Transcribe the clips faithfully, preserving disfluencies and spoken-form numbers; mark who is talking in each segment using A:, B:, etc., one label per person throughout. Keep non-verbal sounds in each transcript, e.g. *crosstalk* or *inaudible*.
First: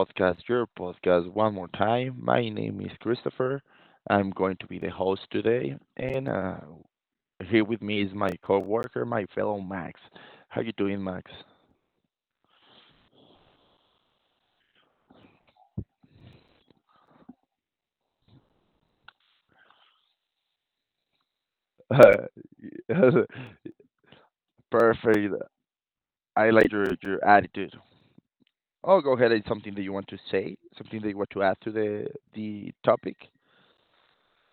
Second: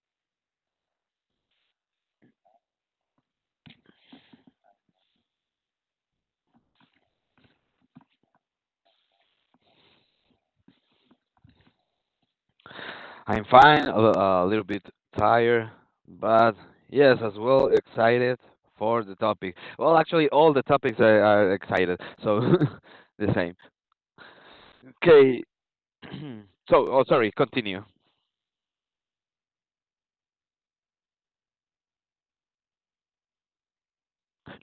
A: podcast, your podcast, one more time. My name is Christopher. I'm going to be the host today, and uh, here with me is my coworker, my fellow Max. How you doing, Max?
B: I'm fine, a, a little bit tired, but yes, as well excited for the topic. Well, actually, all the topics are, are excited, so
A: *laughs*
B: *laughs* the
A: Perfect.
B: same. Okay, *clears throat*
A: I like
B: so
A: your
B: oh, sorry,
A: your
B: continue.
A: attitude. Oh, go ahead. It's something that you want to say, something that you want to add to the the topic.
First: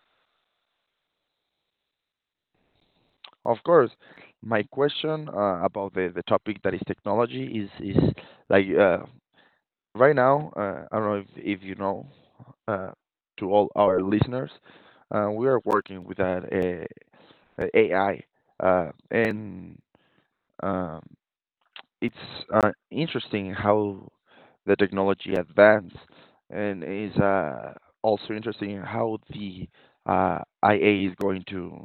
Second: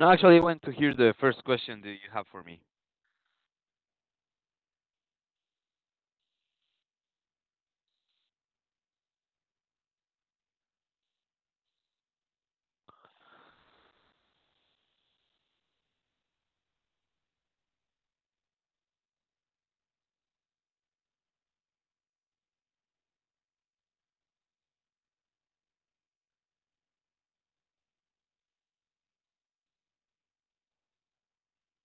B: No, actually, I want to hear the first question that you have for me.
A: Of course, my question uh, about the, the topic that is technology is is like uh, right now, uh, I don't know if, if you know, uh, to all our listeners, uh, we are working with that uh, uh, A I, uh, and um, it's uh, interesting how the technology advanced, and is uh, also interesting how the uh, I A is going to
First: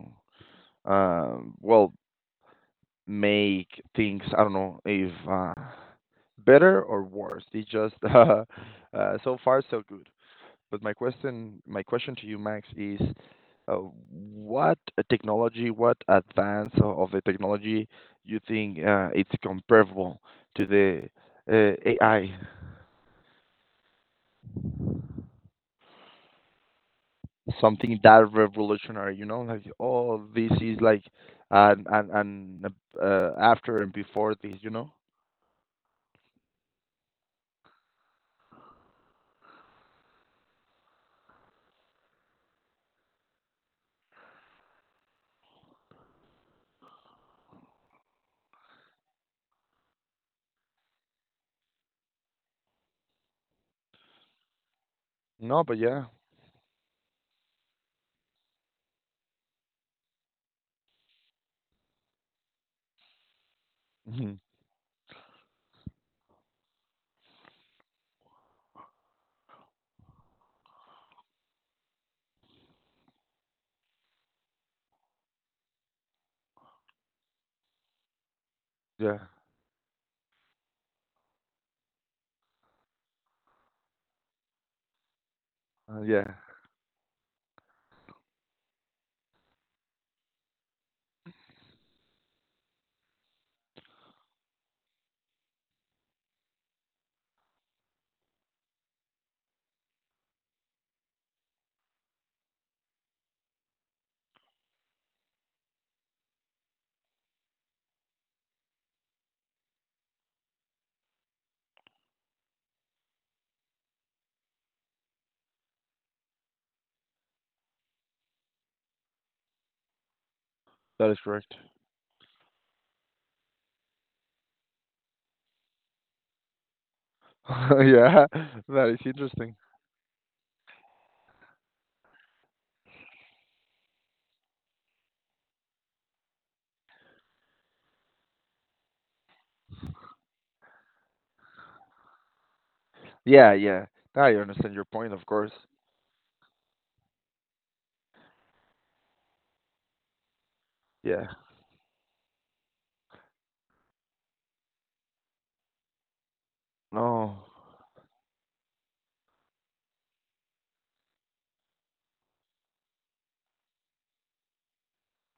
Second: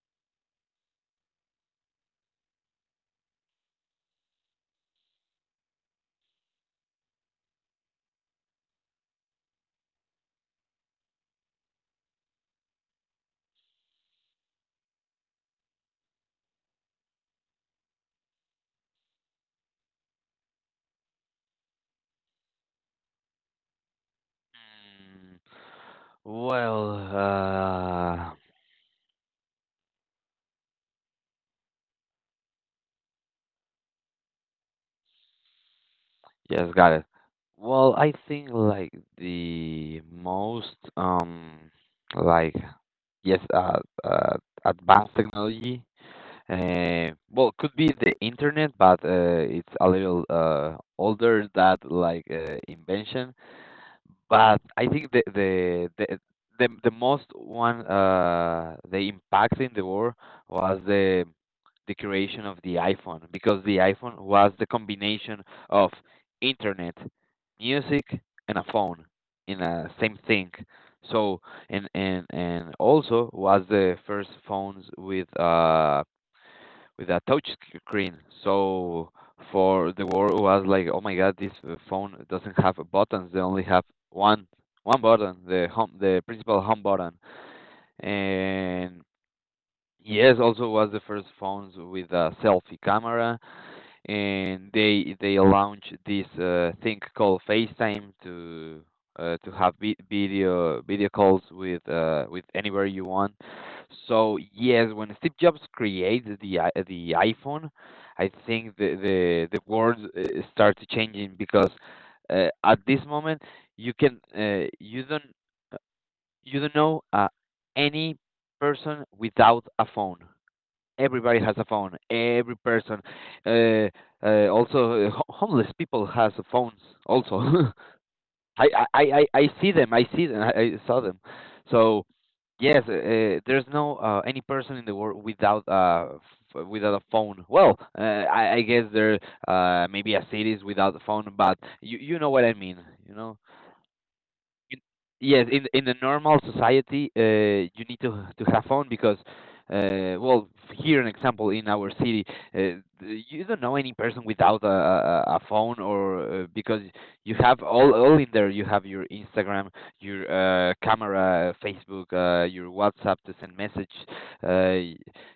A: uh, well make things. I don't know if uh, better or worse. It's just *laughs* uh, uh, so far so good. But my question, my question to you, Max, is uh, what technology, what advance o- of the technology you think uh, it's comparable to the uh, A I?
B: Mm, Well,
A: Something that
B: uh,
A: revolutionary, you know, like oh, this is like and and and uh, uh, after and before this, you know?
B: yes, got it. Well, I think like the most um like yes uh, uh advanced technology. Uh, well, could be the internet, but uh, it's a little uh, older that like uh, invention. But I think the
A: No, but
B: the
A: yeah.
B: the the, the most one, uh, the impact in the world was the the creation of the iPhone, because the
A: *laughs*
B: iPhone
A: Mhm.
B: was the combination of internet, music, and a phone in a same thing. So and and and also was the first phones with uh with a touch screen. So
A: Yeah,
B: for the world was like, oh my god, this uh, phone doesn't have buttons. They only have one one button, the home,
A: uh,
B: the
A: yeah,
B: principal home button. And yes, also was the first phones with a selfie camera, and they they launched this uh, thing called FaceTime to uh, to have vi- video video calls with uh, with anywhere you want. So yes, when Steve Jobs created the i- the iPhone, I think the the the world uh, started changing, because uh, at this moment you can uh, you don't uh, you don't know uh, any person without a phone.
A: that is
B: Everybody
A: correct.
B: has a phone. Every person, uh, uh, also uh, ho- homeless people has phones. Also,
A: *laughs* Yeah,
B: *laughs* I,
A: that is
B: I, I, I
A: interesting.
B: see them. I see them. I, I saw them. So yes, uh, uh, there's no uh, any person in the world without uh, f- without a phone. Well, uh, I, I guess there, uh, maybe a cities without a phone, but you you know what I mean. You know,
A: Yeah, yeah, I understand
B: in,
A: your point, of
B: yes,
A: course.
B: in in the normal society, uh, you need to to have fun because, uh, well, here an
A: Yeah.
B: example in our city, uh, th- you don't know any person without a a, a phone or uh, because you
A: No.
B: have all all in there. You have your Instagram, your uh, camera, Facebook, uh, your WhatsApp to send message. Uh,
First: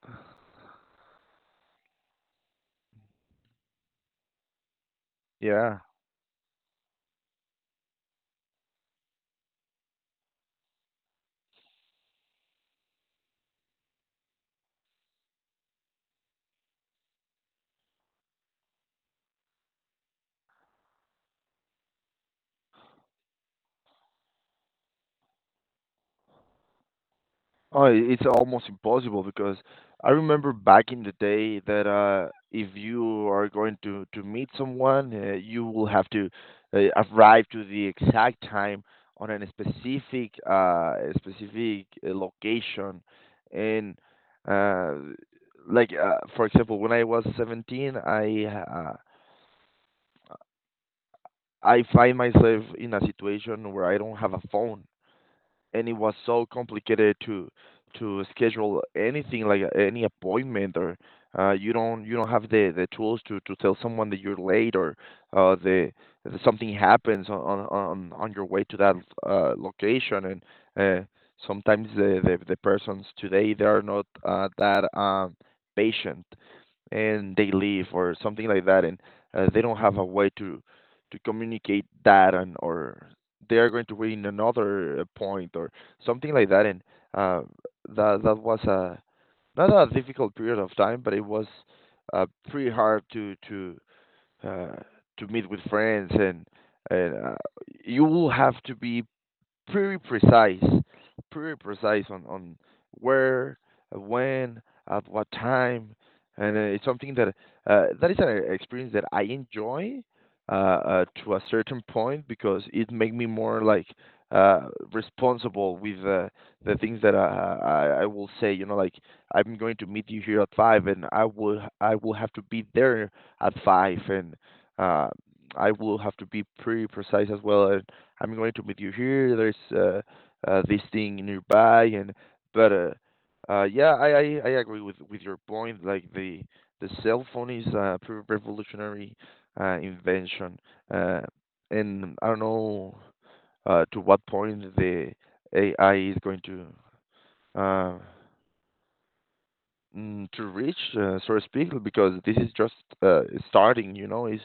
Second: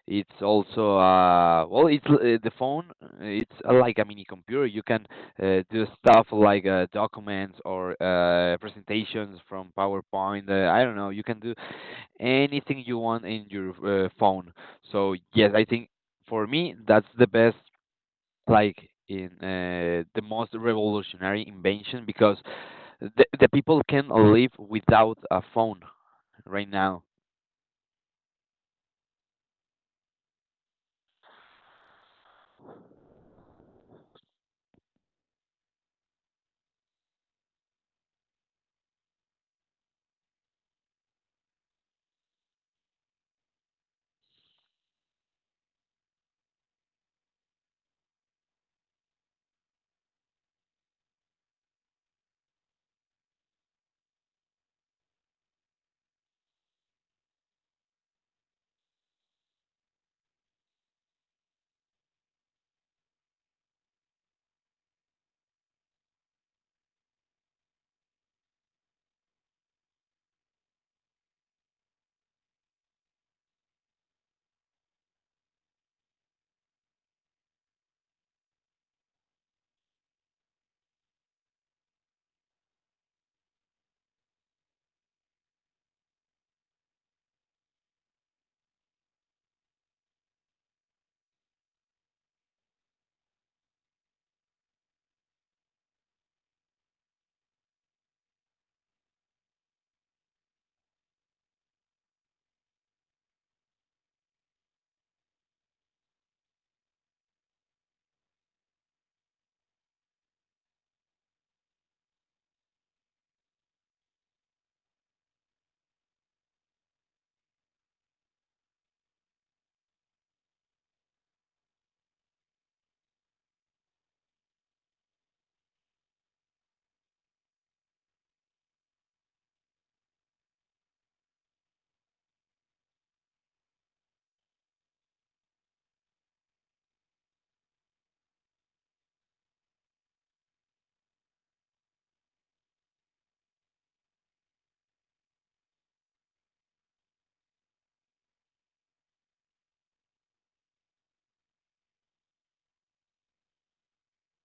B: it's also uh, well, it's l- uh, the phone. uh, It's uh, like a mini computer. You can uh,
A: Yeah.
B: do stuff like uh, documents or uh, presentations from PowerPoint. Uh, I don't know. You can do anything you want in your uh, phone. So yes, I think for me that's the best, like in uh, the most revolutionary invention because the the people can live without a phone right now.
A: Oh, I it's almost impossible because I remember back in the day that uh, if you are going to to meet someone, uh, you will have to uh, arrive to the exact time on a specific uh specific uh, location, and uh, like uh, for example, when I was seventeen, I uh, I find myself in a situation where I don't have a phone and it was so complicated to to schedule anything like uh, any appointment or uh, you don't you don't have the, the tools to, to tell someone that you're late or uh, the, that something happens on, on on on your way to that uh, location and uh, sometimes the, the, the persons today they are not uh, that um, patient and they leave or something like that and uh, they don't have a way to to communicate that and or they are going to win another uh, point or something like that and uh, that that was a not a difficult period of time but it was uh, pretty hard to to uh, to meet with friends and and uh, you will have to be pretty precise, pretty precise on on where, uh, when, at what time, and uh, it's something that uh, that is an experience that I enjoy uh, uh, to a certain point because it make me more like uh, responsible with uh, the things that I, I I will say. You know, like I'm going to meet you here at five, and I will I will have to be there at five, and uh, I will have to be pretty precise as well. And I'm going to meet you here. There's uh, uh, this thing nearby, and but uh, uh, yeah, I, I I agree with with your point. Like the the cell phone is a pre- revolutionary uh, invention, uh, and I don't know uh, to what point the A I is going to uh, mm, to reach uh, source people because this is just uh, starting, you know. Is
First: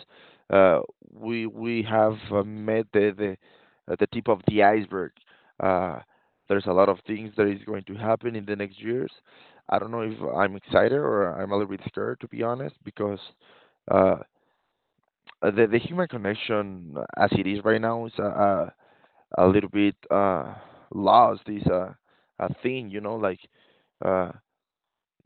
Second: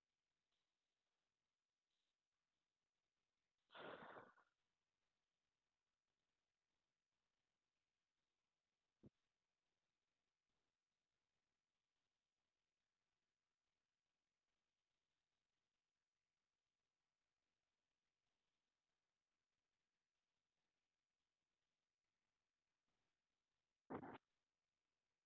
A: uh, we we have uh, met the the, uh, the tip of the iceberg. uh, there's a lot of things that is going to happen in the next years. I don't know if I'm excited or I'm a little bit scared to be honest because uh, the the human connection as it is right now is a, a, a little bit uh, lost. Is a, a thing, you know, like uh,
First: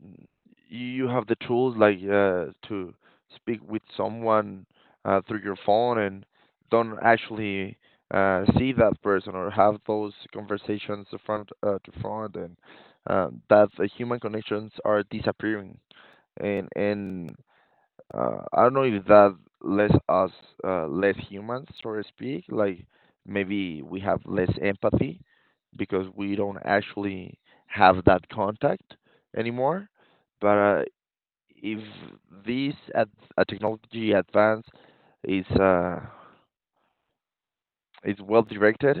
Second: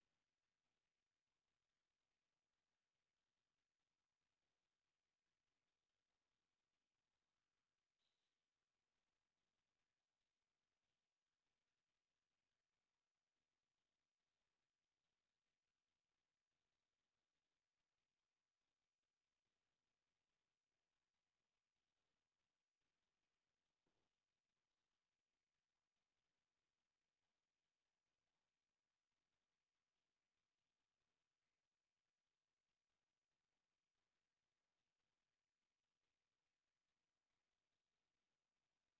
A: n- you have the tools like uh, to speak with someone uh, through your phone and don't actually uh, see that person or have those conversations to front uh, to front. And um, That the human connections are disappearing and and uh, I don't know if that lets us uh, less humans, so to speak. Like maybe we have less empathy because we don't actually have that contact anymore. But uh, if this ad- a technology advance is uh, is well directed,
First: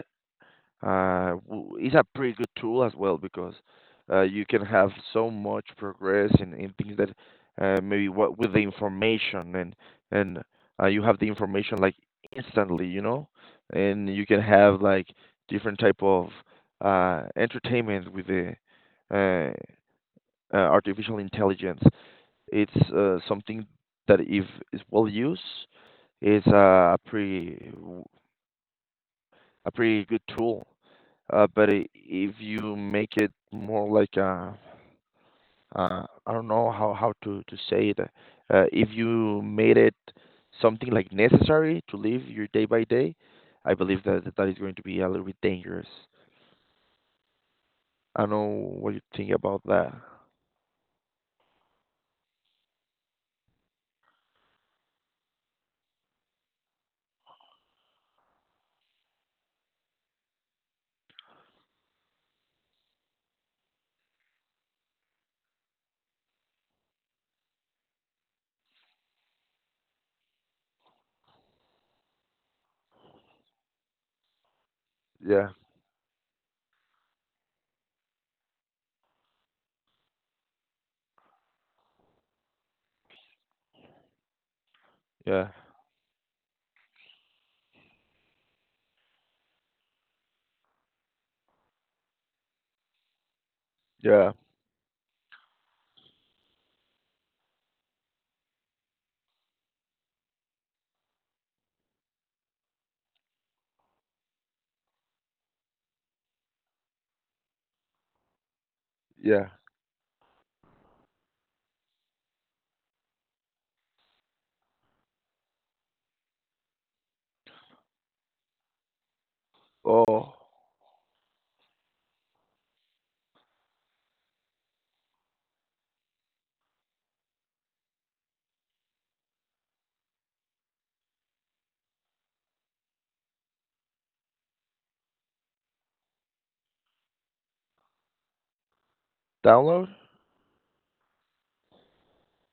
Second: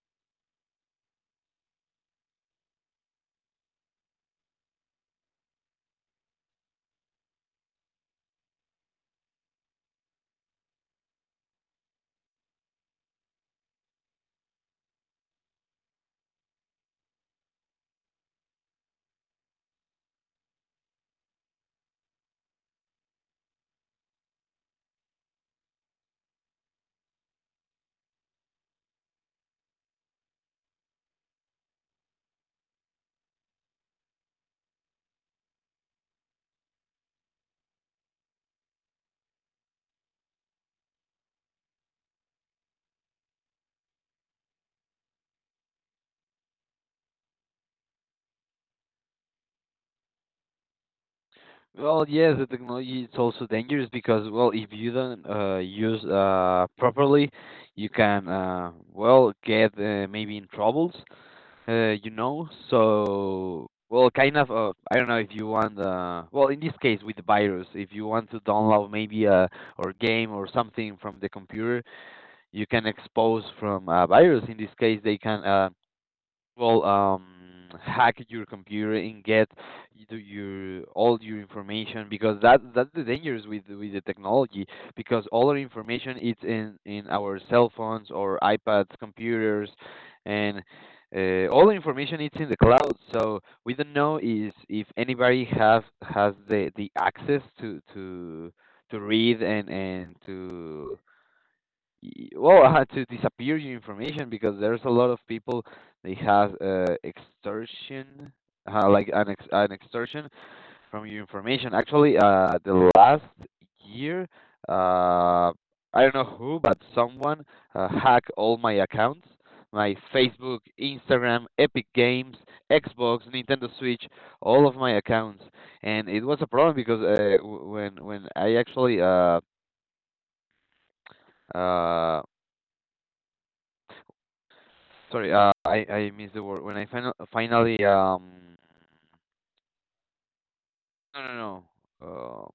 A: uh, w- it's a pretty good tool as well because uh, you can have so much progress in, in things that uh, maybe what with the information and and uh, you have the information like instantly, you know, and you can have like different type of uh, entertainment with the uh, uh, artificial intelligence. It's uh, something that if it's well used, is a pretty a pretty good tool. Uh, but I if you make it more like a, uh, I don't know how, how to, to say it. Uh, if you made it something like necessary to live your day by day, I believe that that is going to be a little bit dangerous. I don't know what you think about that.
B: Well, yes, the technology is also dangerous because, well, if you don't uh, use uh, properly, you can, uh, well, get uh, maybe in troubles, uh, you know. So, well, kind of, uh, I don't know if you want, uh, well, in this case with the virus, if you want to download maybe a or game or something from the computer, you can expose from a virus. In this case, they can.
A: Yeah,
B: Uh, well um Hack your computer and get y- the- your all your information, because that that's the dangers with with the technology, because all
A: yeah,
B: our information is in in our cell phones or iPads computers, and uh, all the information is in the cloud, so we don't know
A: yeah,
B: is if anybody have has the the access to to to read and and to y- well *laughs* I had to disappear your information because there's a lot of people they have uh, extortion, uh, like an ex-
A: yeah.
B: an extortion from your information. Actually, uh the last year, uh I don't know who, but someone uh, hacked all my accounts: my
A: Oh,
B: Facebook, Instagram, Epic Games, Xbox, Nintendo Switch, all of my accounts. And it was a problem because uh, w- when when I actually uh uh Sorry, uh, I I missed the word. When I final finally um
A: download?
B: no no no. Uh,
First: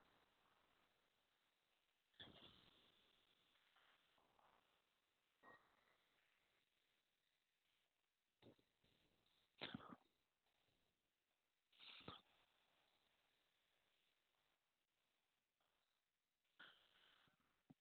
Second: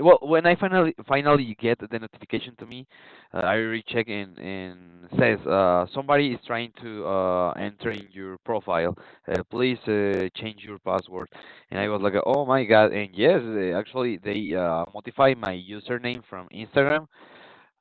B: well, when I finally finally get the notification to me, uh, I recheck, and and says, uh, somebody is trying to uh enter in your profile. Uh, please uh, change your password. And I was like, oh my god! And yes, uh, actually they uh modify my username from Instagram.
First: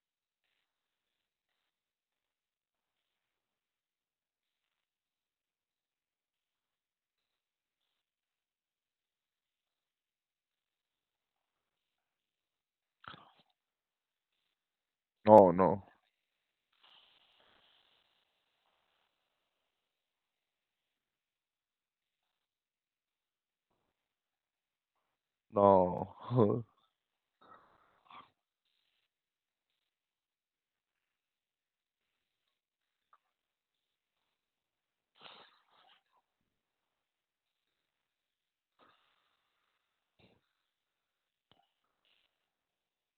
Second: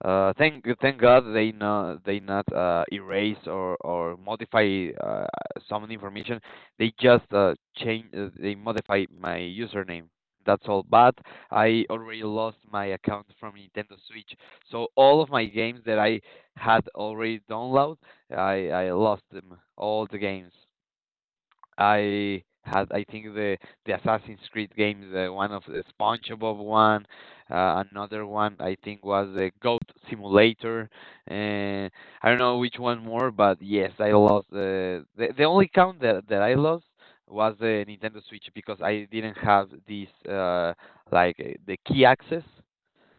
B: uh, thank Thank God they not they not uh, erase or or modify uh, some information. They just uh, change uh, they modify my username. That's all. But I already lost my account from Nintendo Switch, so all of my
A: No,
B: games
A: no,
B: that I had already downloaded, I I lost them, all the games. I had, I think the the Assassin's Creed games, uh, one of the
A: no.
B: SpongeBob
A: *laughs*
B: one, uh, another one I think was the Goat Simulator. Uh, I don't know which one more, but yes, I lost. Uh, the the only count that that I lost was the Nintendo Switch, because I didn't have this uh, like uh, the key access.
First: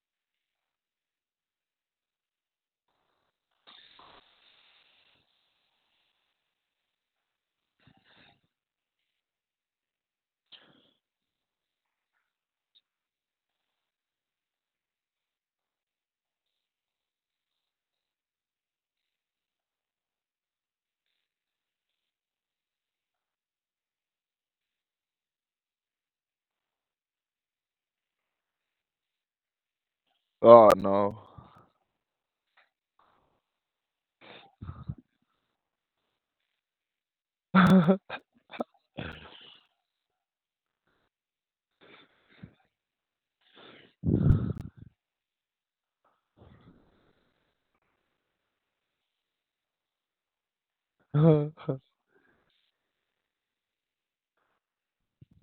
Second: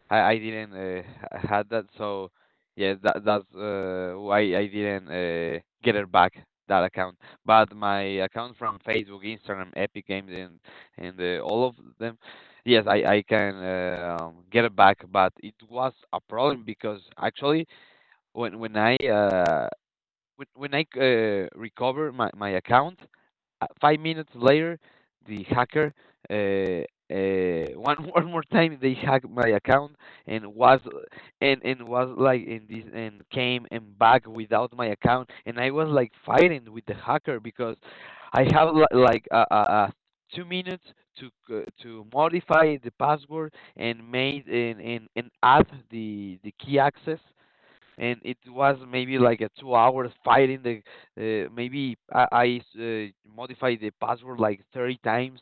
B: I I didn't uh, h- had that, so yeah, that that's uh, why I didn't uh, get it back that account. But my account from Facebook, Instagram, Epic Games, and and uh, all of them, yes, I I can uh, um, get it back. But it was a problem because actually when when I uh, when when I uh, recover my my account, uh, five minutes later, the hacker uh, uh, one *laughs* one more time they hacked my account. and
A: Oh,
B: was
A: no.
B: and and was like in this and came and back without my account, and I was like fighting with the hacker because
A: *laughs*
B: I have li- like uh, uh, uh, two minutes to c- to modify the password and made and, and, and add the the key access. And it was maybe like a two hours fighting the uh, maybe i, I uh, modified the password like thirty times,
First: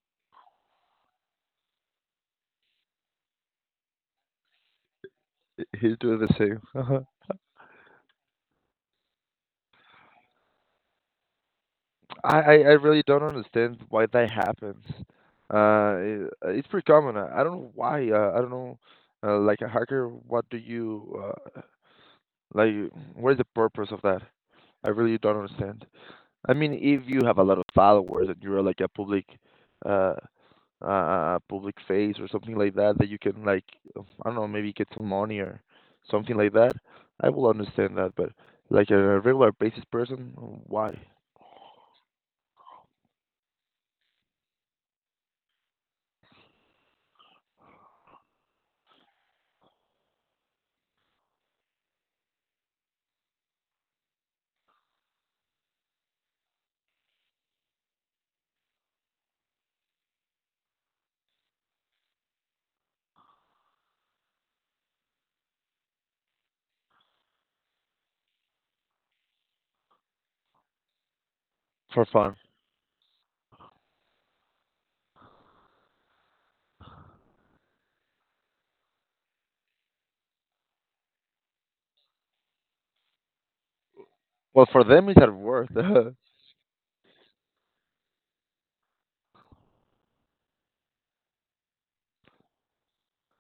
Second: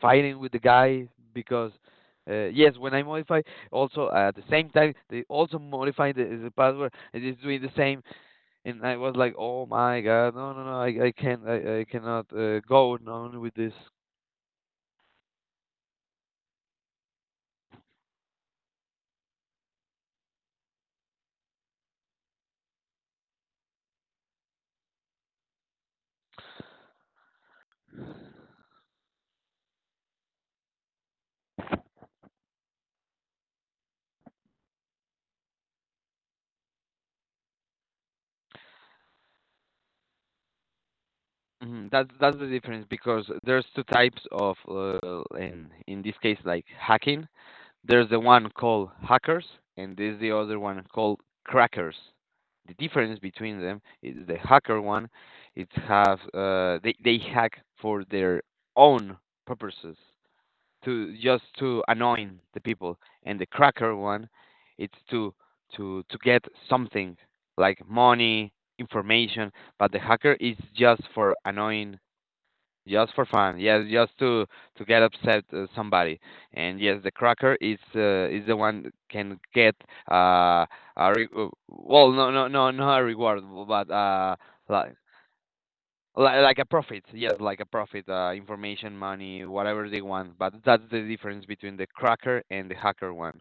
B: fighting with the guy, because uh, yes, when I modify, also at the same time they also
A: He's
B: modify
A: doing
B: the,
A: the
B: the
A: same.
B: password,
A: *laughs*
B: and it's doing the same. And I was like, oh my god, no no no i, I can't, I, I cannot
A: I I
B: uh,
A: I
B: go
A: really don't
B: on with this.
A: understand why that happens. Uh, it, it's pretty common. I, I don't know why. Uh, I don't know. Uh, like a hacker, what do you uh, like? What is the purpose of that? I really don't understand. I mean, if you have a lot of followers and you're like a public, uh, uh, public face or something like that, that you can like, I don't know, maybe get some money or something like that. I will understand that, but like a regular basis person, why?
B: Hmm. That's that's the difference because there's two types of uh, in in this case like hacking. There's the one called hackers, and there's the other one called crackers. The difference between them is the hacker one, it have uh, they they hack for their own purposes, to just to annoying the people, and the cracker one, it's to to to get something like money, information, but the hacker is just for annoying,
A: For fun.
B: just for fun, yes, just to to get upset uh, somebody, and yes, the cracker is uh, is the one that can get uh, a re- uh, well, no, no, no, not a reward, but uh,
A: Well, for
B: like
A: them it's at worth. *laughs*
B: like, like a profit, yes, like a profit, uh, information, money, whatever they want. But that's the difference between the cracker and the hacker one.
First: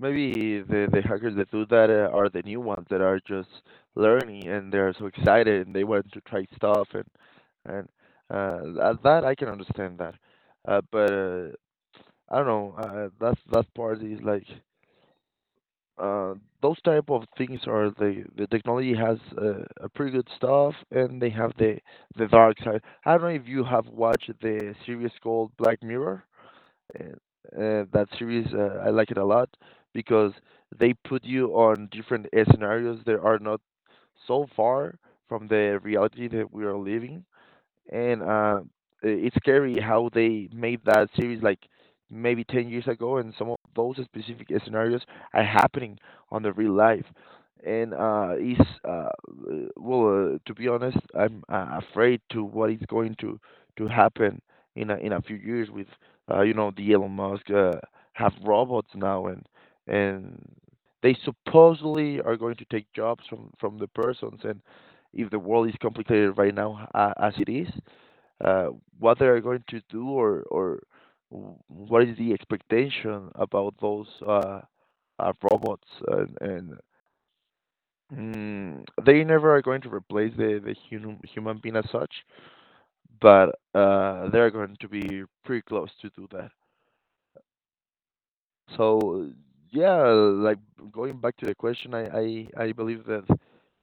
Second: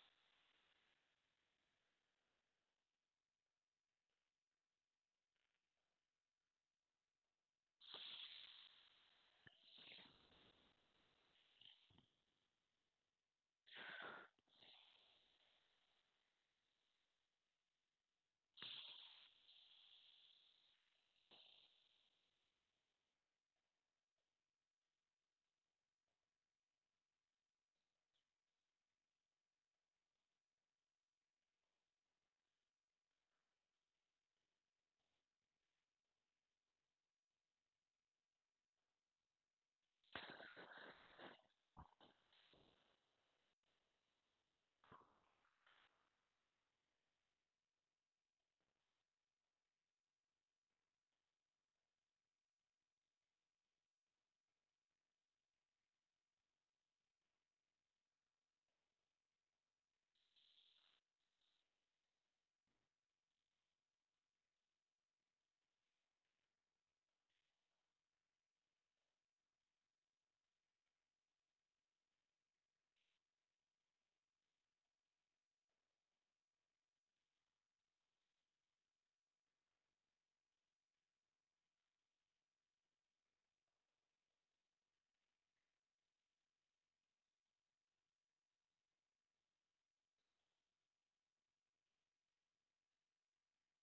A: Maybe the the hackers that do that uh, are the new ones that are just learning and they're so excited and they want to try stuff and and uh, that, that I can understand that. Uh, but uh, I don't know. Uh, that's that part is like uh, those type of things are the the technology has uh, a pretty good stuff and they have the the dark side. I don't know if you have watched the series called Black Mirror. And uh, that series, uh, I like it a lot because they put you on different uh, scenarios that are not so far from the reality that we are living and uh, I- it's scary how they made that series like maybe ten years ago and some of those specific scenarios are happening on the real life and uh is uh uh, well uh, to be honest I'm uh, afraid to what is going to to happen in a, in a few years with uh, you know the Elon Musk uh, have robots now and and they supposedly are going to take jobs from from the persons and if the world is complicated right now uh, as it is, uh, what they are going to do or or w- what is the expectation about those uh, uh, robots, and, and mm, they never are going to replace the, the human human being as such, but uh, they're going to be pretty close to do that. So yeah, like going back to the question, I I, I believe that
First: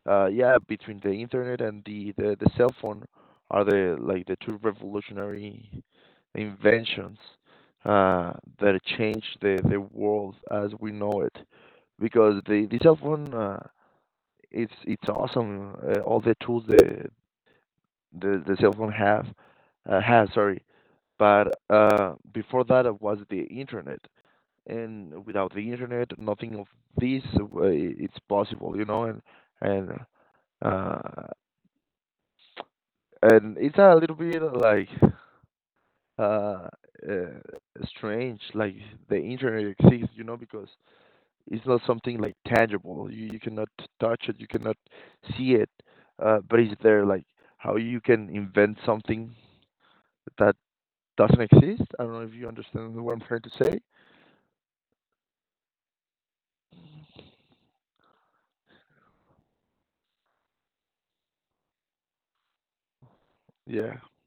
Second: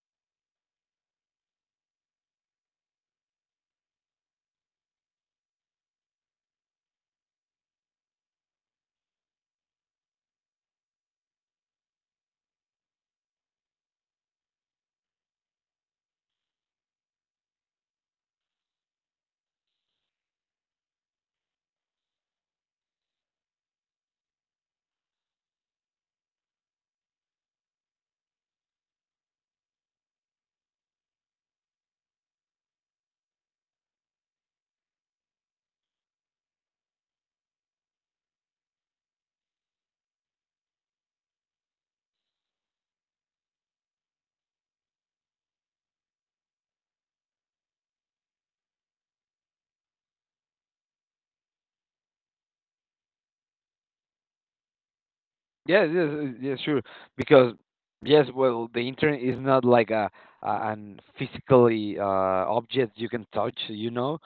A: uh, yeah, between the internet and the, the, the cell phone are the like the two revolutionary inventions uh, that changed the, the world as we know it. Because the, the cell phone uh, it's it's awesome, uh, all the tools the the, the cell phone have uh, has, sorry, but uh, before that it was the internet and without the internet, nothing of this uh, it's possible, you know, and and uh, and it's a little bit like uh, uh strange, like the internet exists, you know, because it's not something like tangible. You you cannot touch it, you cannot see it, uh, but it's there. Like how you can invent something that doesn't exist. I don't know if you understand what I'm trying to say.
B: Yes, yes, yes, yes, sure. Because yes, well, the internet is not like a, a an physically uh, object you can touch, you
A: Yeah,
B: know.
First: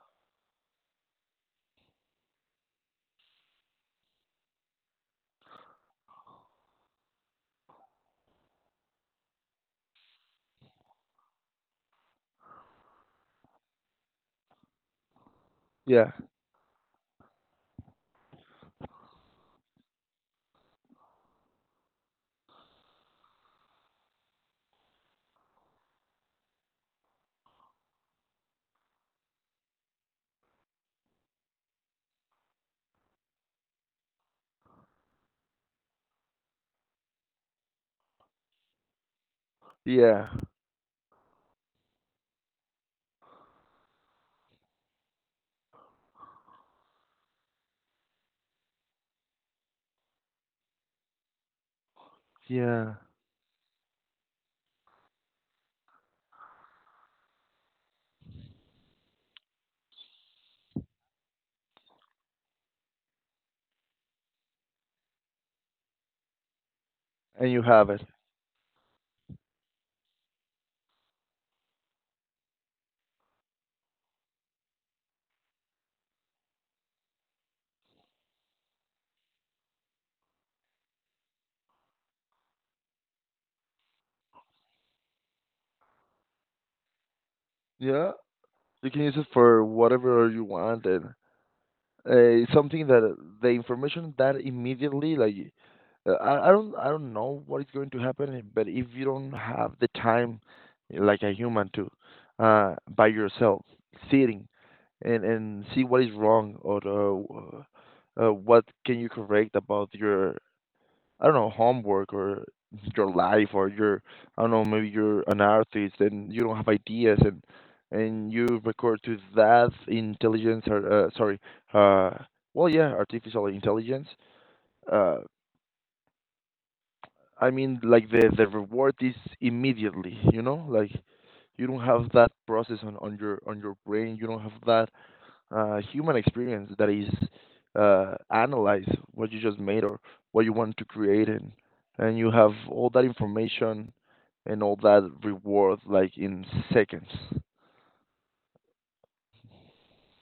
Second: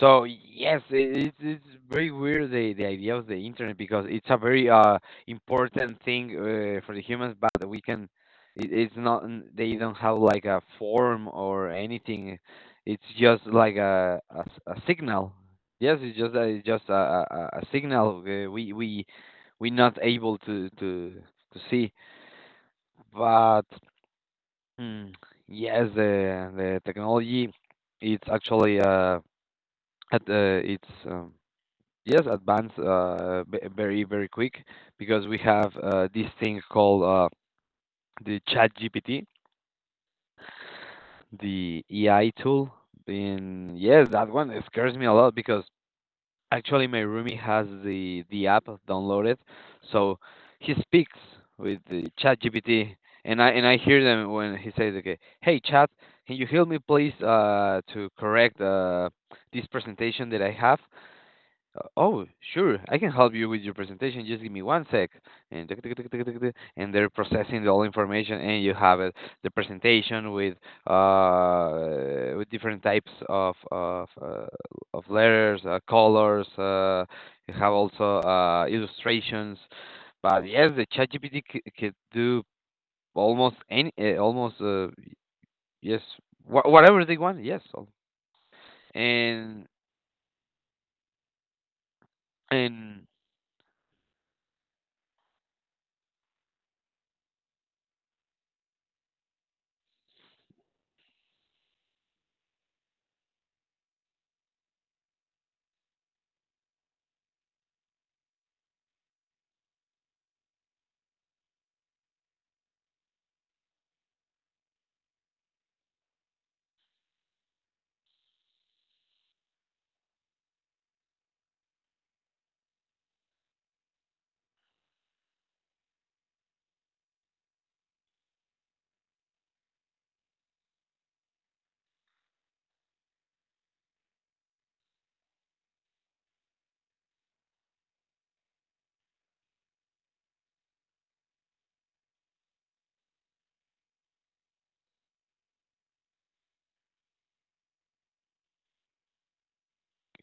B: So yes, it, it's it's very weird the the idea of the internet, because it's a very uh important thing uh, for the humans, but we can. It, it's not. n- They don't have like a form or anything. It's just like a a, s- a signal. Yes,
A: yeah,
B: it's just a, it's just a, a, a a signal. Uh, we we we're not able to to to see. But mm, yes, the the technology it's actually uh at uh, it's um, yes advanced uh b- very very quick, because we have uh, this thing called uh the Chat G P T,
A: yeah,
B: the A I tool. And yes, that one scares me a lot because actually my roomie has the the app downloaded, so he speaks with the ChatGPT,
A: yeah,
B: and I and I hear them when he says, "Okay, hey Chat, can you help me please uh to correct uh this presentation that I have?" Uh, oh, sure. I can help you with your presentation. Just give me one sec. And tick, tick, tick, tick, tick, tick, and they're
A: and you
B: processing all
A: have it.
B: information, and you have it, the presentation with uh with different types of of uh, of letters, uh, colors. Uh, you have also uh illustrations. But yes, the ChatGPT c- could do almost any, uh, almost uh, yes, wha whatever they want. Yes, so-
A: Yeah, you can use it for
B: and
A: whatever you want, and uh, it's something
B: and
A: that eh, the information that immediately, like, uh, I, I don't, I don't know what is going to happen, but if you don't have the time, like a human, to uh, by yourself, sitting and and see what is wrong or uh, uh, what can you correct about your I don't know, homework or your life or your I don't know, maybe you're an artist and you don't have ideas and and you record to that intelligence or uh, sorry, uh well yeah, artificial intelligence. Uh I mean like the the reward is immediately, you know? Like you don't have that process on, on your on your brain. You don't have that uh, human experience that is uh, analyze what you just made or what you want to create, and and you have all that information and all that reward like in seconds.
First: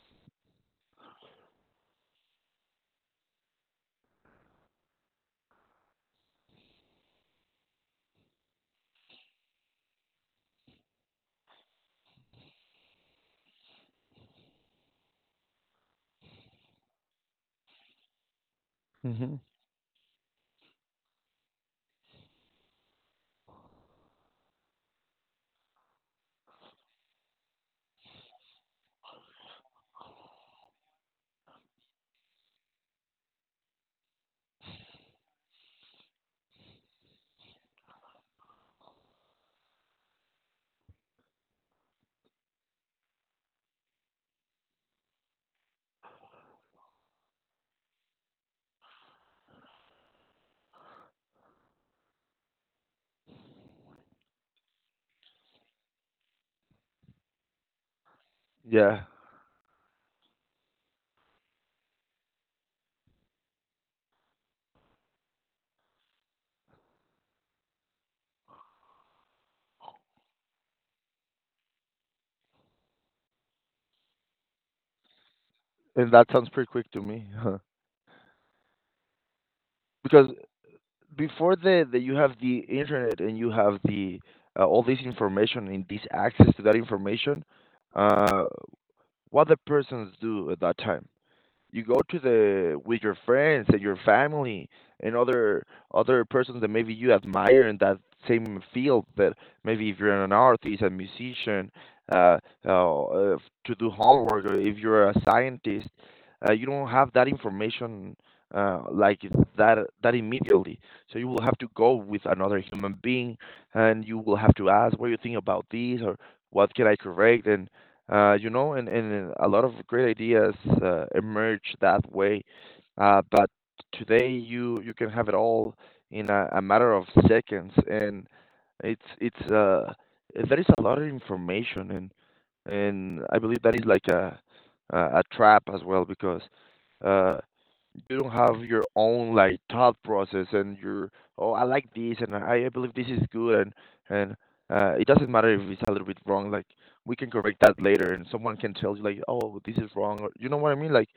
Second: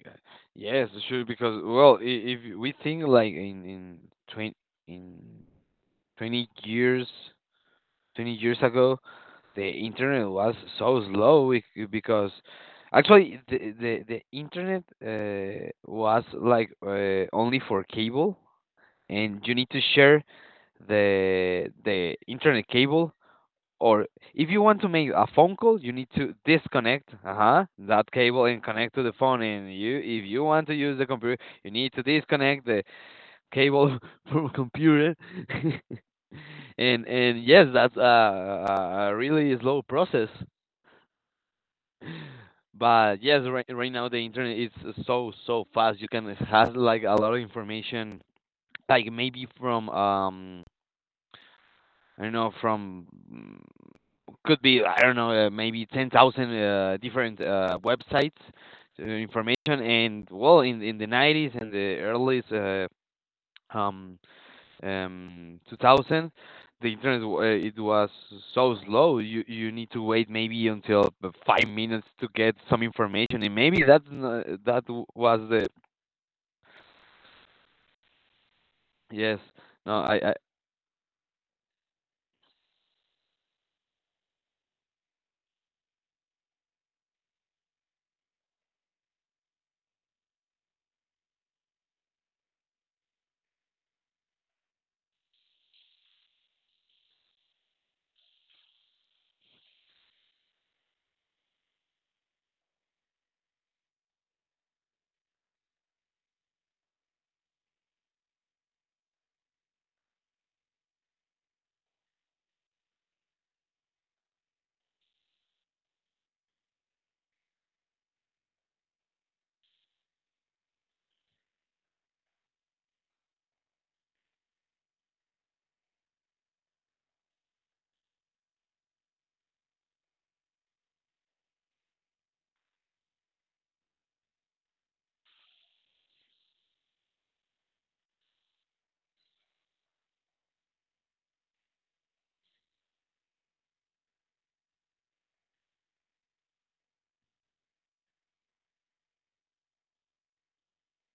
B: Yeah. Yes, sure. Because well, i- if we think like in in twenty in twenty years, twenty years ago, the internet was so slow, bec- because actually the the, the internet uh, was like uh, only for cable,
A: hmm
B: and you need to share the the internet cable. Or if you want to make a phone call, you need to disconnect uh-huh, that cable and connect to the phone. And you, if you want to use the computer, you need to disconnect the cable *laughs* from computer. *laughs* and and yes, that's a, a a really slow process. But yes, right, right now the internet is so so fast. You can have like a lot of information, like maybe from um I don't know from mm, could be I don't know uh, maybe ten thousand uh, different uh, websites,
A: yeah,
B: uh, information. And well, in in the nineties and the early uh, um um two thousand, the internet w- uh, it was so slow. You you need to wait maybe until uh, five minutes to get some information, and maybe that that was the
A: and that sounds pretty quick to me *laughs* Huh.
B: yes no
A: Because
B: I
A: before the, the you have the internet and you have the uh, all this information and this access to that information, uh, what the persons do at that time, you go to the with your friends and your family and other other persons that maybe you admire in that same field. That maybe if you're an artist, a musician, uh, uh, uh, to do homework, or if you're a scientist, uh, you don't have that information uh, like that that immediately. So you will have to go with another human being, and you will have to ask, what do you think about this, or what can I correct? And uh, you know, and, and a lot of great ideas uh, emerge that way. Uh, but today you you can have it all in a, a matter of seconds, and it's it's uh there is a lot of information, and and I believe that is like a a, a trap as well, because uh you don't have your own like thought process and your, oh I like this, and I, I believe this is good. And and uh, it doesn't matter if it's a little bit wrong, like we can correct that later and someone can tell you like, oh this is wrong, or you know what I mean, like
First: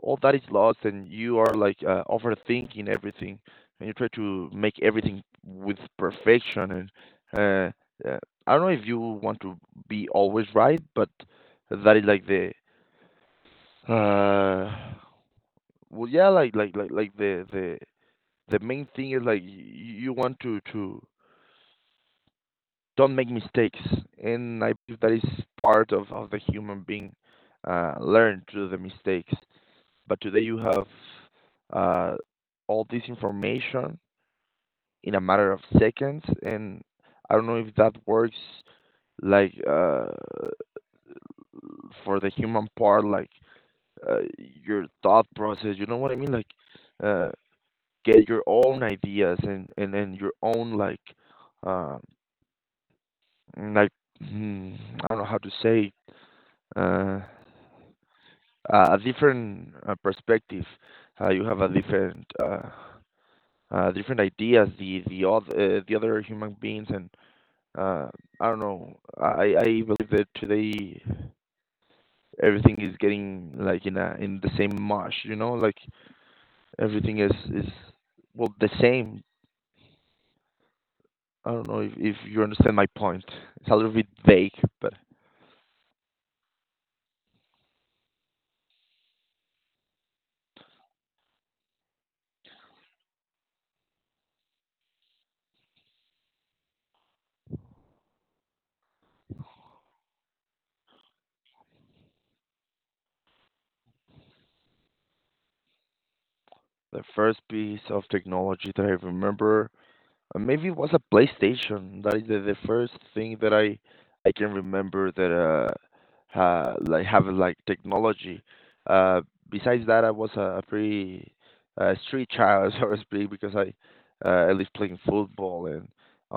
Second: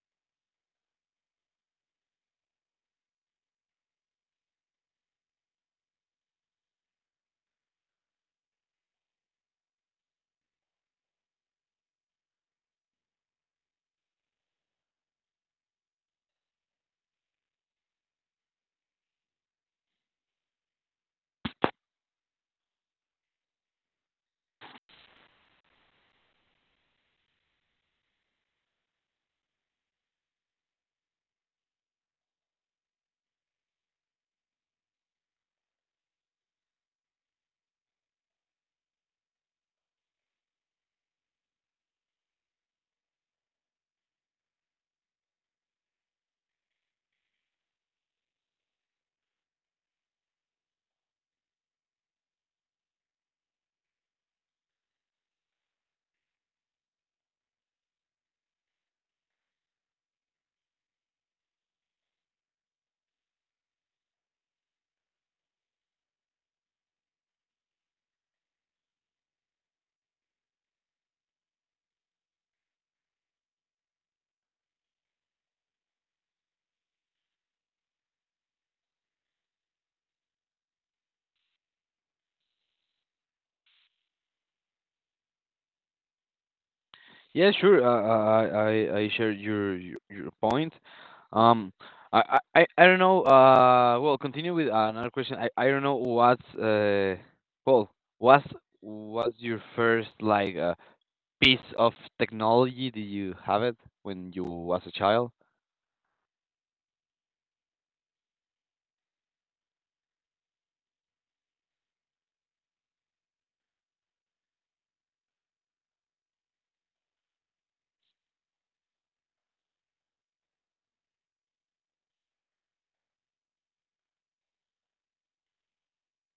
A: all that is lost, and you are like uh, overthinking everything and you try to make everything with perfection. And uh, uh, I don't know if you want to be always right. But that is like the uh well yeah like like like like the the the main thing is like, you, you want to to don't make mistakes. And I believe that is part of, of the human being, uh, learn through the mistakes. But today you have uh, all this information in a matter of seconds, and I don't know if that works like uh, for the human part, like uh, your thought process. You know what I mean? Like uh, get your own ideas and and and your own like uh, like hmm, I don't know how to say uh, a a different uh, perspective. Uh, you have a different uh, uh, different ideas the the other uh, the other human beings. And uh, I don't know. I I believe that today everything is getting like in a in the same mush. You know, like everything is is well the same. I don't know if, if you understand my point. It's a little bit vague, but
B: Yeah, sure. Uh, uh, I I I share your your your point. Um, I I I I don't know. Uh, well, continue with another question. I I don't know what's uh, well, what's what's your first like uh, piece of technology? Did you have it when you was a child?
A: the first piece of technology that I remember, Uh, maybe it was a PlayStation. That is the, the first thing that I I can remember that uh ha, like have like technology. Uh, Besides that, I was a, a pretty uh, street child, *laughs* so to speak, because I uh, I lived playing football and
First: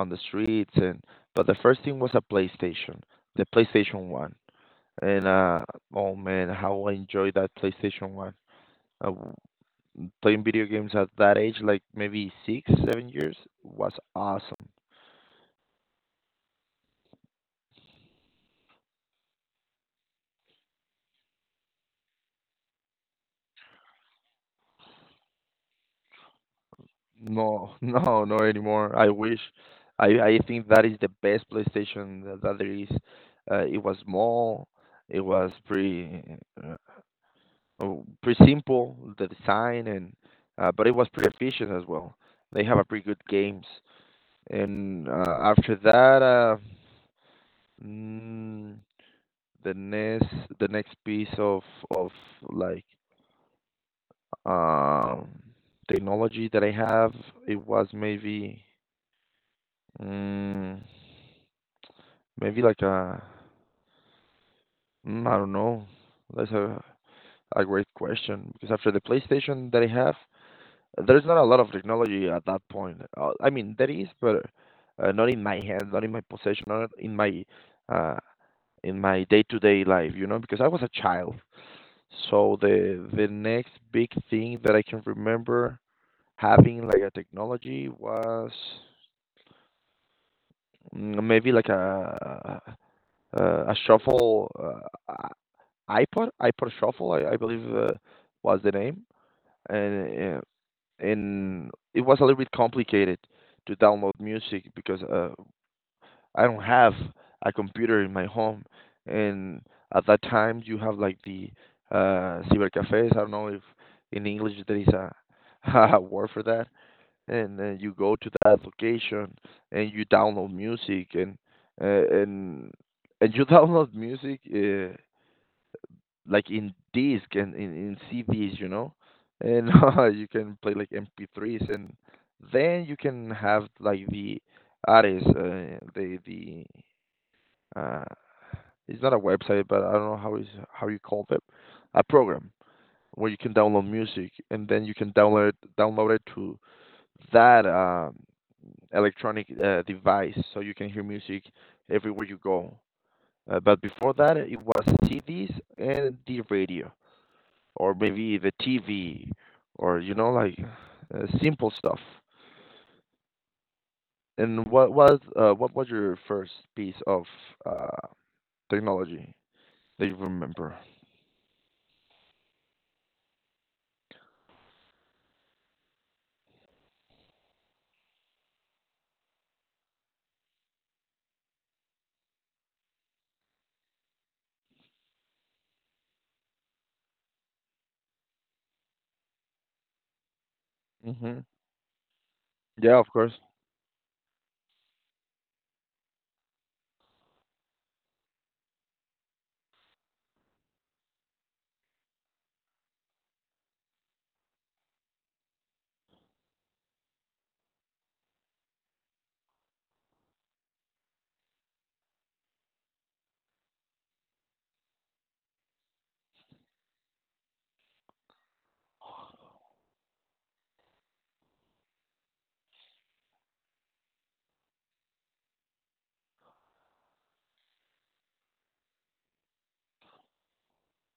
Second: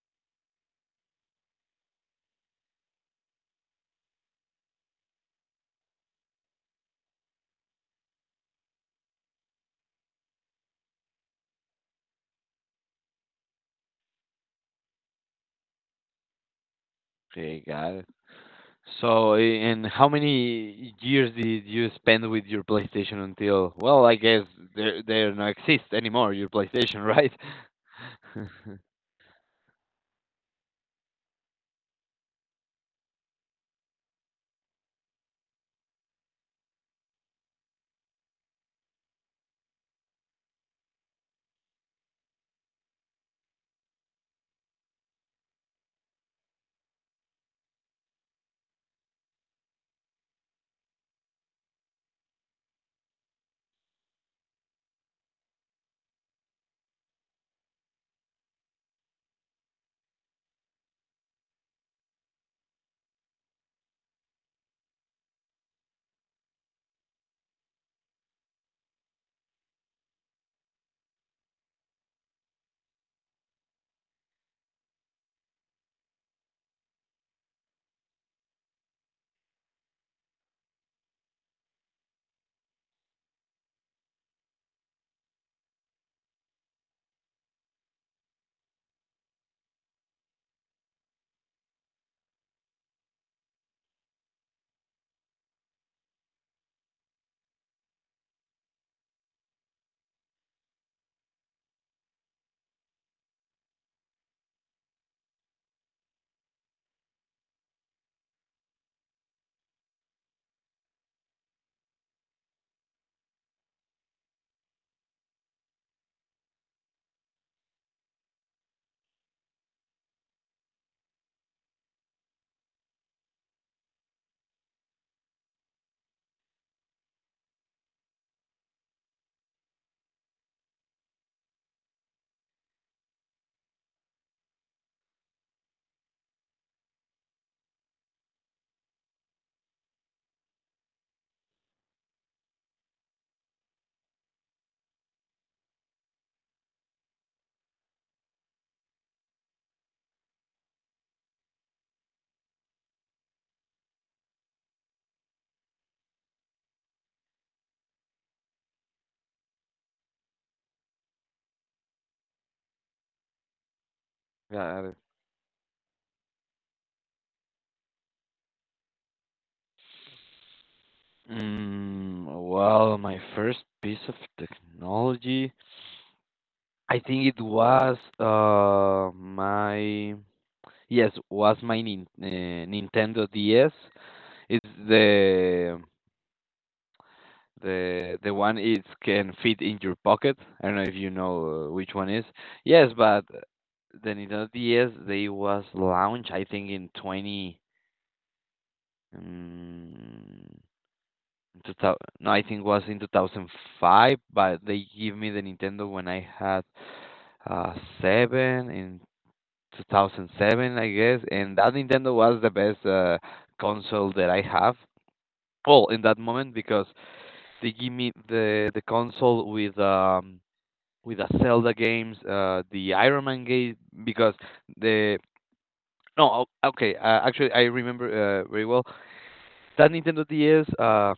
A: on the streets. And but the first thing was a PlayStation, the PlayStation One. And uh, oh man, how I enjoyed that PlayStation One. Uh, w- Playing video games at that age, like maybe six, seven years, was awesome.
B: Okay, got it. So, i- and how many years did you spend with your PlayStation until? Well, I guess they they don't exist anymore. Your PlayStation, right?
A: No, *laughs* no, not
B: *laughs*
A: anymore. I wish. I I think that is the best PlayStation that, that there is. Uh, it was small. It was pretty uh, oh, pretty simple the design. And uh, but it was pretty efficient as well. They have a pretty good games. And uh, after that, uh, mm, the next the next piece of of like um technology that I have, it was maybe. Mm, Maybe like a, mm, I don't know. That's a a great question, because after the PlayStation that I have, there's not a lot of technology at that point. Uh, I mean, there is, but uh, not in my hand, not in my possession, not in my uh, in my day-to-day life, you know, because I was a child. So the the next big thing that I can remember having like a technology was mm, maybe like a a, a shuffle. Uh, iPod, iPod Shuffle, I I believe, uh, was the name. And uh, and it was a little bit complicated to download music, because uh, I don't have a computer in my home, and at that time you have like the uh, cybercafes. I don't know if in English there is a, *laughs* a word for that. And uh, you go to that location and you download music. And uh, and and you *laughs* download music. Uh, like in disc and in, in C Ds, you know. And *laughs* uh, you can play like M P threes, and then you can have like the artist, uh, the the uh, it's not a website, but I don't know how is how you call it, a program where you can download music, and then you can download download it to that um, electronic uh, device, so you can hear music everywhere you go. Uh, but before that, it was C Ds and the radio, or maybe the T V, or you know like uh, simple stuff. And
B: Got
A: what
B: it.
A: was uh, what was your first piece of uh, technology that you remember?
B: Mm, well, my first piece of technology, I think it was uh my yes was my nin uh, Nintendo D S. It's the the the one, it can fit in your pocket. I don't know if you know
A: hmm
B: uh, which one is. Yes,
A: Yeah, of
B: but
A: course.
B: the Nintendo D S they was launched I think in twenty. Mm, in two thou- no, I think it was in two thousand five, but they give me the Nintendo when I had uh, seven in two thousand seven, I guess. And that Nintendo was the best uh, console that I have. Well, in that moment, because they give me the the console with um with the Zelda games, uh, the Iron Man game because the no o- okay uh, actually I remember uh, very well that Nintendo D S uh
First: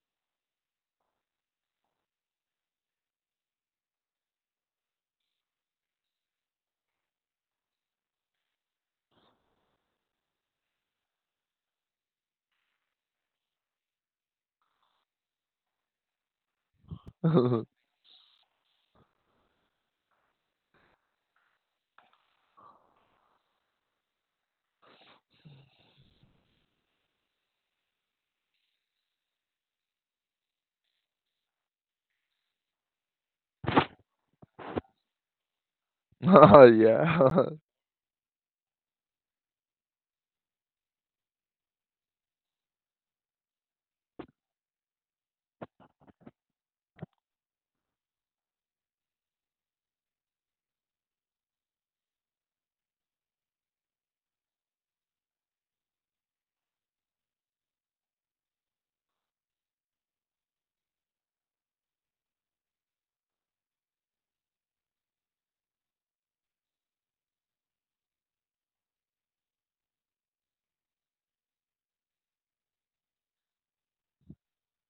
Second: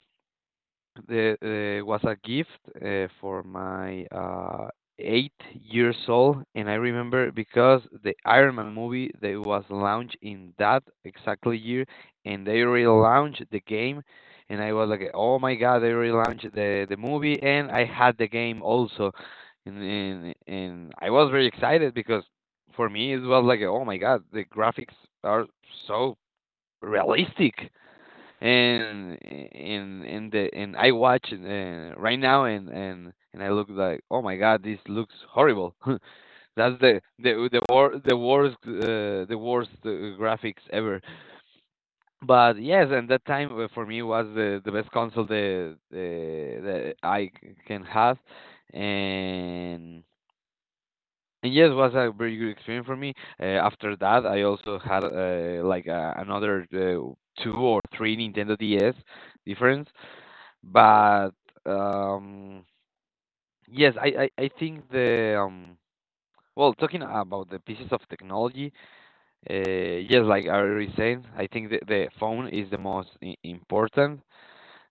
B: the uh, was a gift uh, for my uh, eight years old, and I remember because the Iron Man movie they was launched in that exactly year, and they relaunched the game, and I was like, oh my god, they relaunched the the movie, and
A: *laughs*
B: I had the game also, and and, and I was very excited because for me it was like, oh my god, the graphics are so realistic. And and and the and I watch uh, right now, and and and I look like, oh my god, this looks horrible. *laughs*
A: Oh,
B: That's the
A: yeah,
B: the the
A: *laughs*
B: wor- the worst uh, the worst uh, graphics ever. But yes, and that time, uh, for me was the the best console the the that I c- can have. And and yes, was a very good experience for me. Uh, after that, I also had uh, like uh, another uh, two or three Nintendo D S difference. But um, yes, I, I, I think the um, well, talking about the pieces of technology, uh, yes, like I already said, I think the, the phone is the most i- important,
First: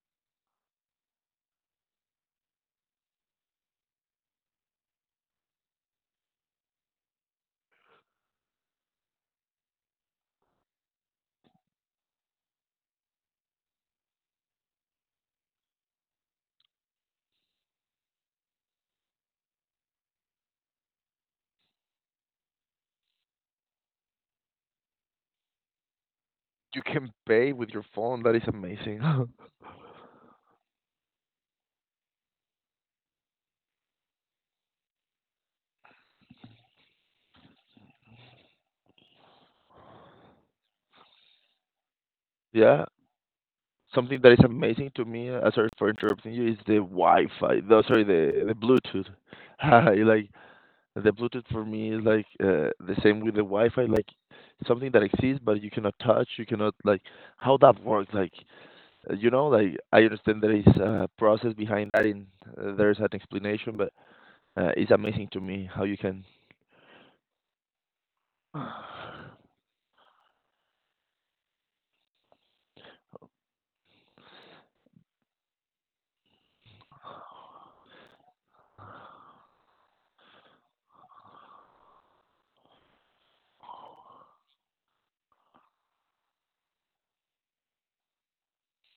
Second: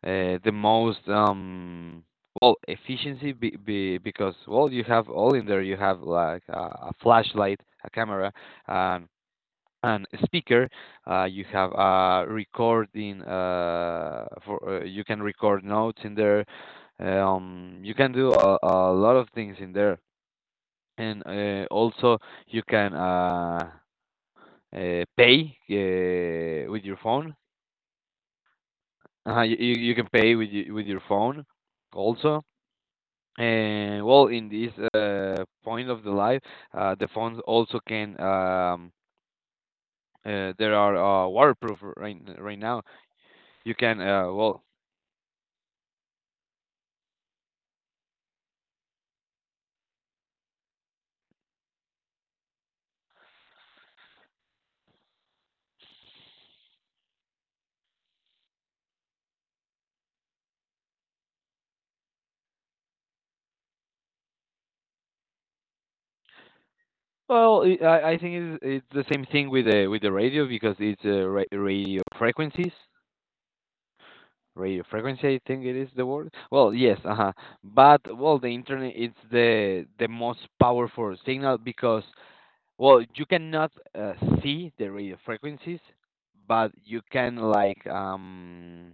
B: uh, the most um, well, efficiency be, be, because well, you have all in there. You have like a, a flashlight, a camera, and. And speaker. Uh, you have a recording uh, for uh, you can record notes in there. Um, you can do a, a lot of things in there, and uh, also you can uh, uh, pay uh,
A: you
B: with your
A: can
B: phone.
A: pay with your phone. That is amazing.
B: Uh, you, you you can pay with y- with your phone also. And well, in this uh, point of the life, uh, the phones also can. Um, uh, there are uh, waterproof right
A: *laughs*
B: right now.
A: Yeah,
B: You can
A: something that
B: uh,
A: is
B: well,
A: amazing to me. Uh, sorry for interrupting you. Is the Wi-Fi? The, sorry, the the Bluetooth. *laughs* Like the Bluetooth for me is like uh, the same with the Wi-Fi, like something that exists but you cannot touch, you cannot like how that works. Like uh, you know, like I understand there is a process behind that, and uh, there's an explanation, but uh, it's amazing to me how you can,
B: well, it, I I think it's it's the same thing with the with the radio because it's uh, ra radio frequencies, radio frequency. I think it is the word. Well, yes, uh-huh. But well, the internet it's the the most powerful signal because well, you cannot uh, see the radio frequencies, but you can like um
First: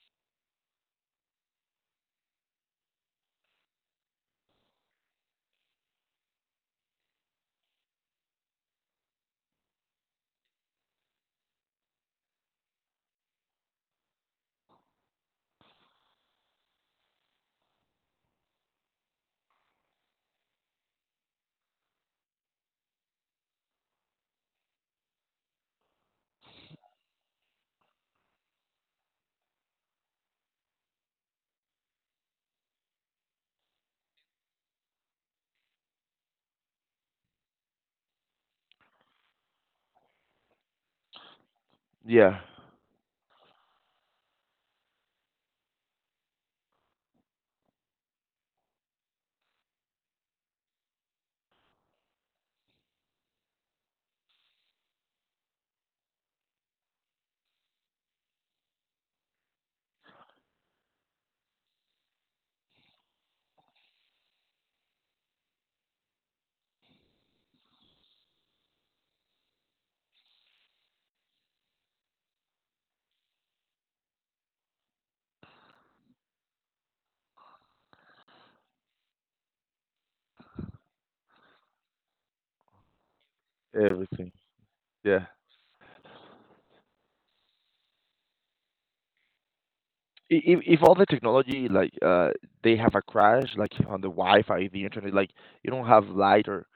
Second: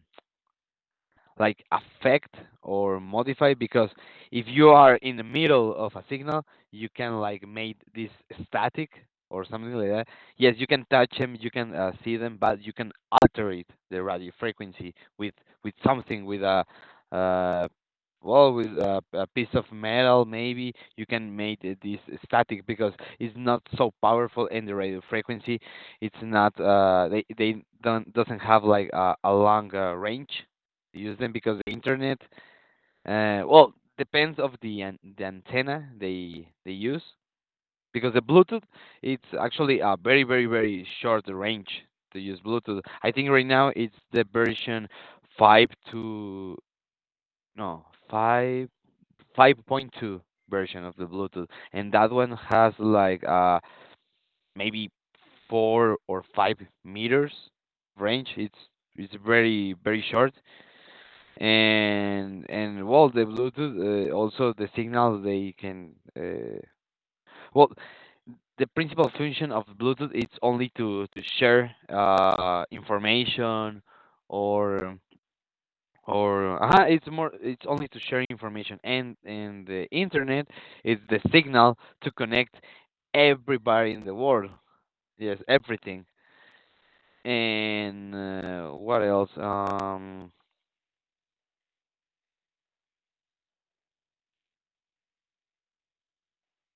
B: like affect or modify, because if you are in the middle of a signal, you can like make this static, or something like that. Yes, you can touch them, you can uh, see them, but you can alter it, the radio frequency, with with something, with a, uh, well, with a, a piece of metal, maybe you can make it this static, because it's not so powerful in the radio frequency. It's not uh they they don't doesn't have like a, a long uh, range use them, because the internet, uh, well, depends of the an- the antenna they they use. Because the Bluetooth, it's actually a very very very short range
A: *sighs*
B: to use
A: yeah,
B: Bluetooth. I think right now it's the version five to no five 5.2 version of the Bluetooth, and that one has like uh maybe four or five meters range. It's it's very very short, and and well, the bluetooth, uh, also the signals they can uh, well the principal function of bluetooth is only to to share uh information, or or uh, it's more, it's only to share information. and and the internet is the signal to connect everybody in the
A: everything,
B: world.
A: yeah.
B: Yes, everything. And uh, what else? Um,
A: I- If if all the technology like uh they have a crash like on the Wi-Fi, the internet, like you don't have light or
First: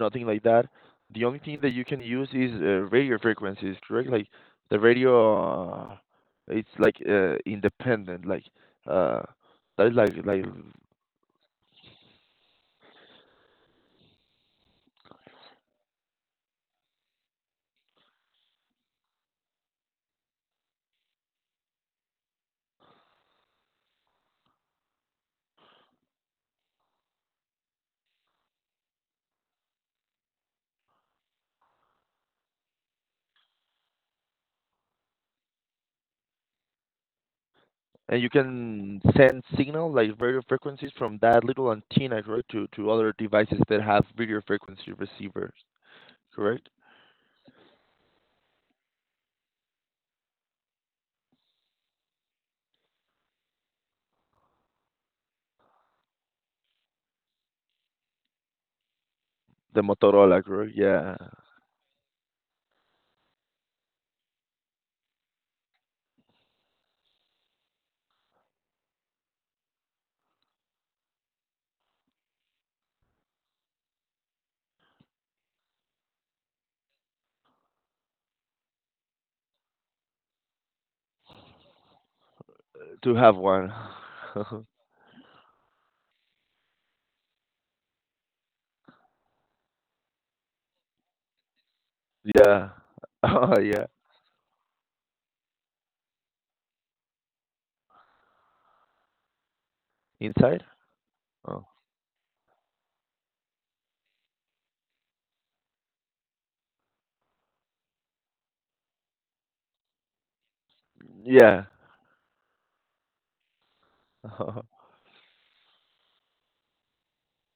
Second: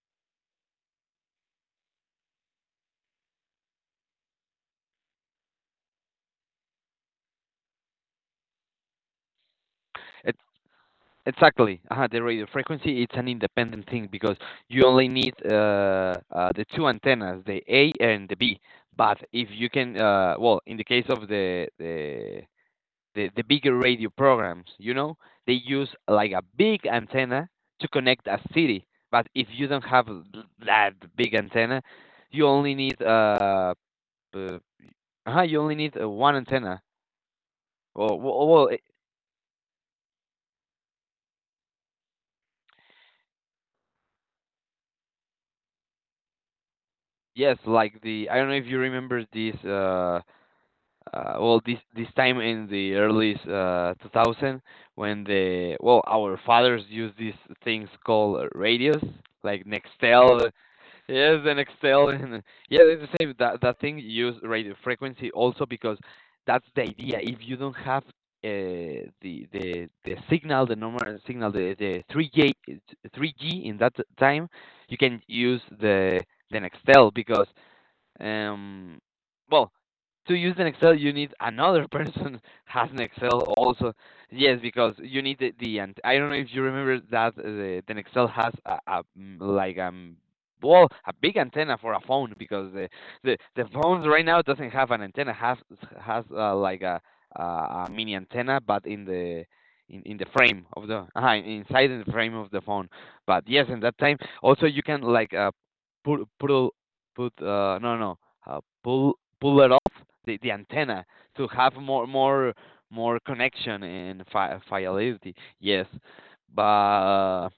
A: nothing like that. The only thing that you can use is uh, radio frequencies, correct? Like the radio, uh, it's like uh, independent, like uh, that is like
B: it
A: like,
B: exactly. Uh, the radio frequency, it's an independent thing because you only need uh, uh, the two antennas, the A and the B. But if you can, uh, well, in the case of the, the the the bigger radio programs, you know, they use like a big antenna to connect a city. But if you don't have th- that big antenna, you only need uh, uh uh you only need uh, one antenna. Well,
A: and you
B: well, well, eh,
A: can send signal like radio frequencies from that little antenna, correct, to to other devices that have radio frequency receivers, correct?
B: yes, like the, I don't know if you remember this uh uh, well, this this time in the early uh, two thousand, when the, well, our fathers used these things called uh, radios like
A: The Motorola,
B: Nextel.
A: correct? Yeah,
B: Yes, the Nextel, *laughs* and yeah, it's the same, that that thing used radio frequency also, because that's the idea. If you don't have uh, the the the signal, the normal signal, the the three G, three G in that time, you can use the the Nextel. Because um, well, to use an Excel, you need another person *laughs* has an
A: to have
B: Excel
A: one.
B: also.
A: *laughs*
B: Yes, because you need the, the and I don't know if you remember that uh, the, an Excel has a, a mm, like um well, a big antenna for a phone,
A: Yeah,
B: because the
A: *laughs*
B: the
A: oh,
B: the
A: yeah,
B: phones right now doesn't have an antenna, has has uh, like a, a a mini antenna, but in the in, in the
A: inside.
B: frame of the uh,
A: Oh,
B: inside in the frame of the phone. But yes, in that time also you can like uh, put put put uh no no uh, pull, pull it off the, the antenna to
A: yeah,
B: have more, more more connection and fi-
A: *laughs*
B: fidelity. Yes. but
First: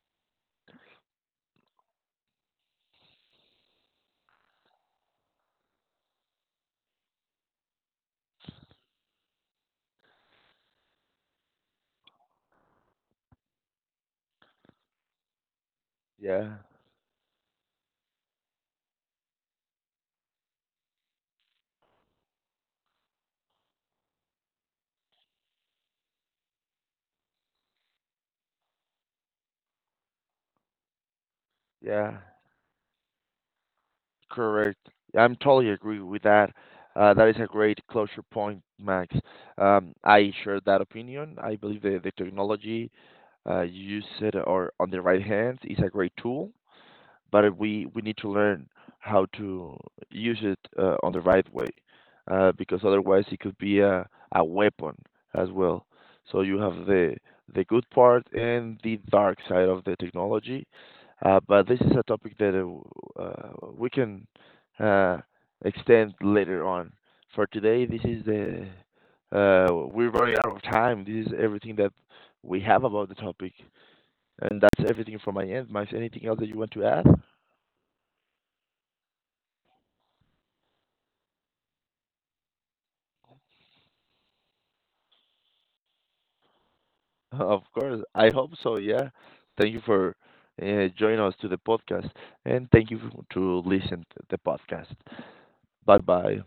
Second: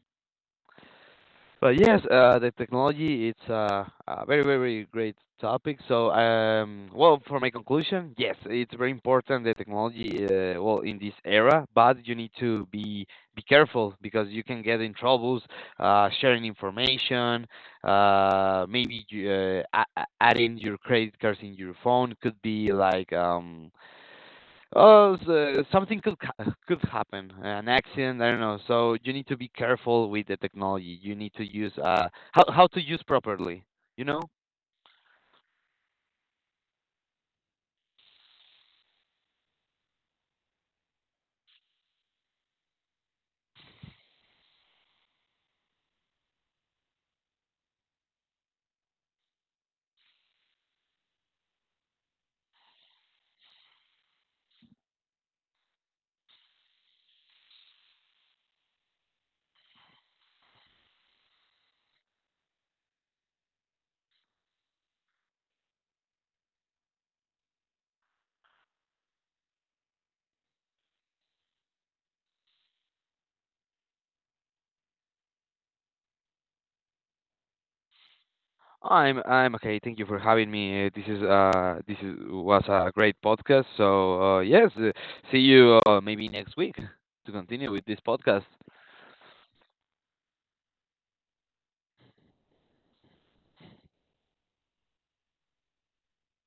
B: but yes, uh, the technology, it's uh, a very very great topic. So um, well, for my conclusion, yes, it's very important, the technology. Uh, well, in this era, but you need to be be careful, because you can get in troubles uh, sharing
A: yeah,
B: information. Uh, maybe you, uh, a- a- adding your credit cards in your phone could be like um, oh, so something could ha- could happen, an accident. I don't know. So you need to be careful with the technology. You need to use uh,
A: yeah.
B: how how to use properly. You know.
A: Correct. I'm totally agree with that. Uh, that is a great closure point, Max. Um, I share that opinion. I believe that the technology uh, you use it or on the right hands is a great tool, but we we need to learn how to use it uh, on the right way. Uh, because otherwise, it could be a a weapon as well. So you have the the good part and the dark side of the technology. Uh, but this is a topic that uh, w- uh, we can uh, extend later on. For today, this is the uh, we're running out of time. This is everything that we have about the topic, and that's everything from my end. Mike, anything else that you want to add?
B: I'm I'm okay. Thank you for having me. Uh, This is uh this is was a great podcast. So uh, yes, uh, see you uh, maybe next week to
A: Of
B: continue with this
A: course. I
B: podcast.
A: hope so. Yeah. Thank you for uh, joining us to the podcast, and thank you to listen to the podcast. Bye bye.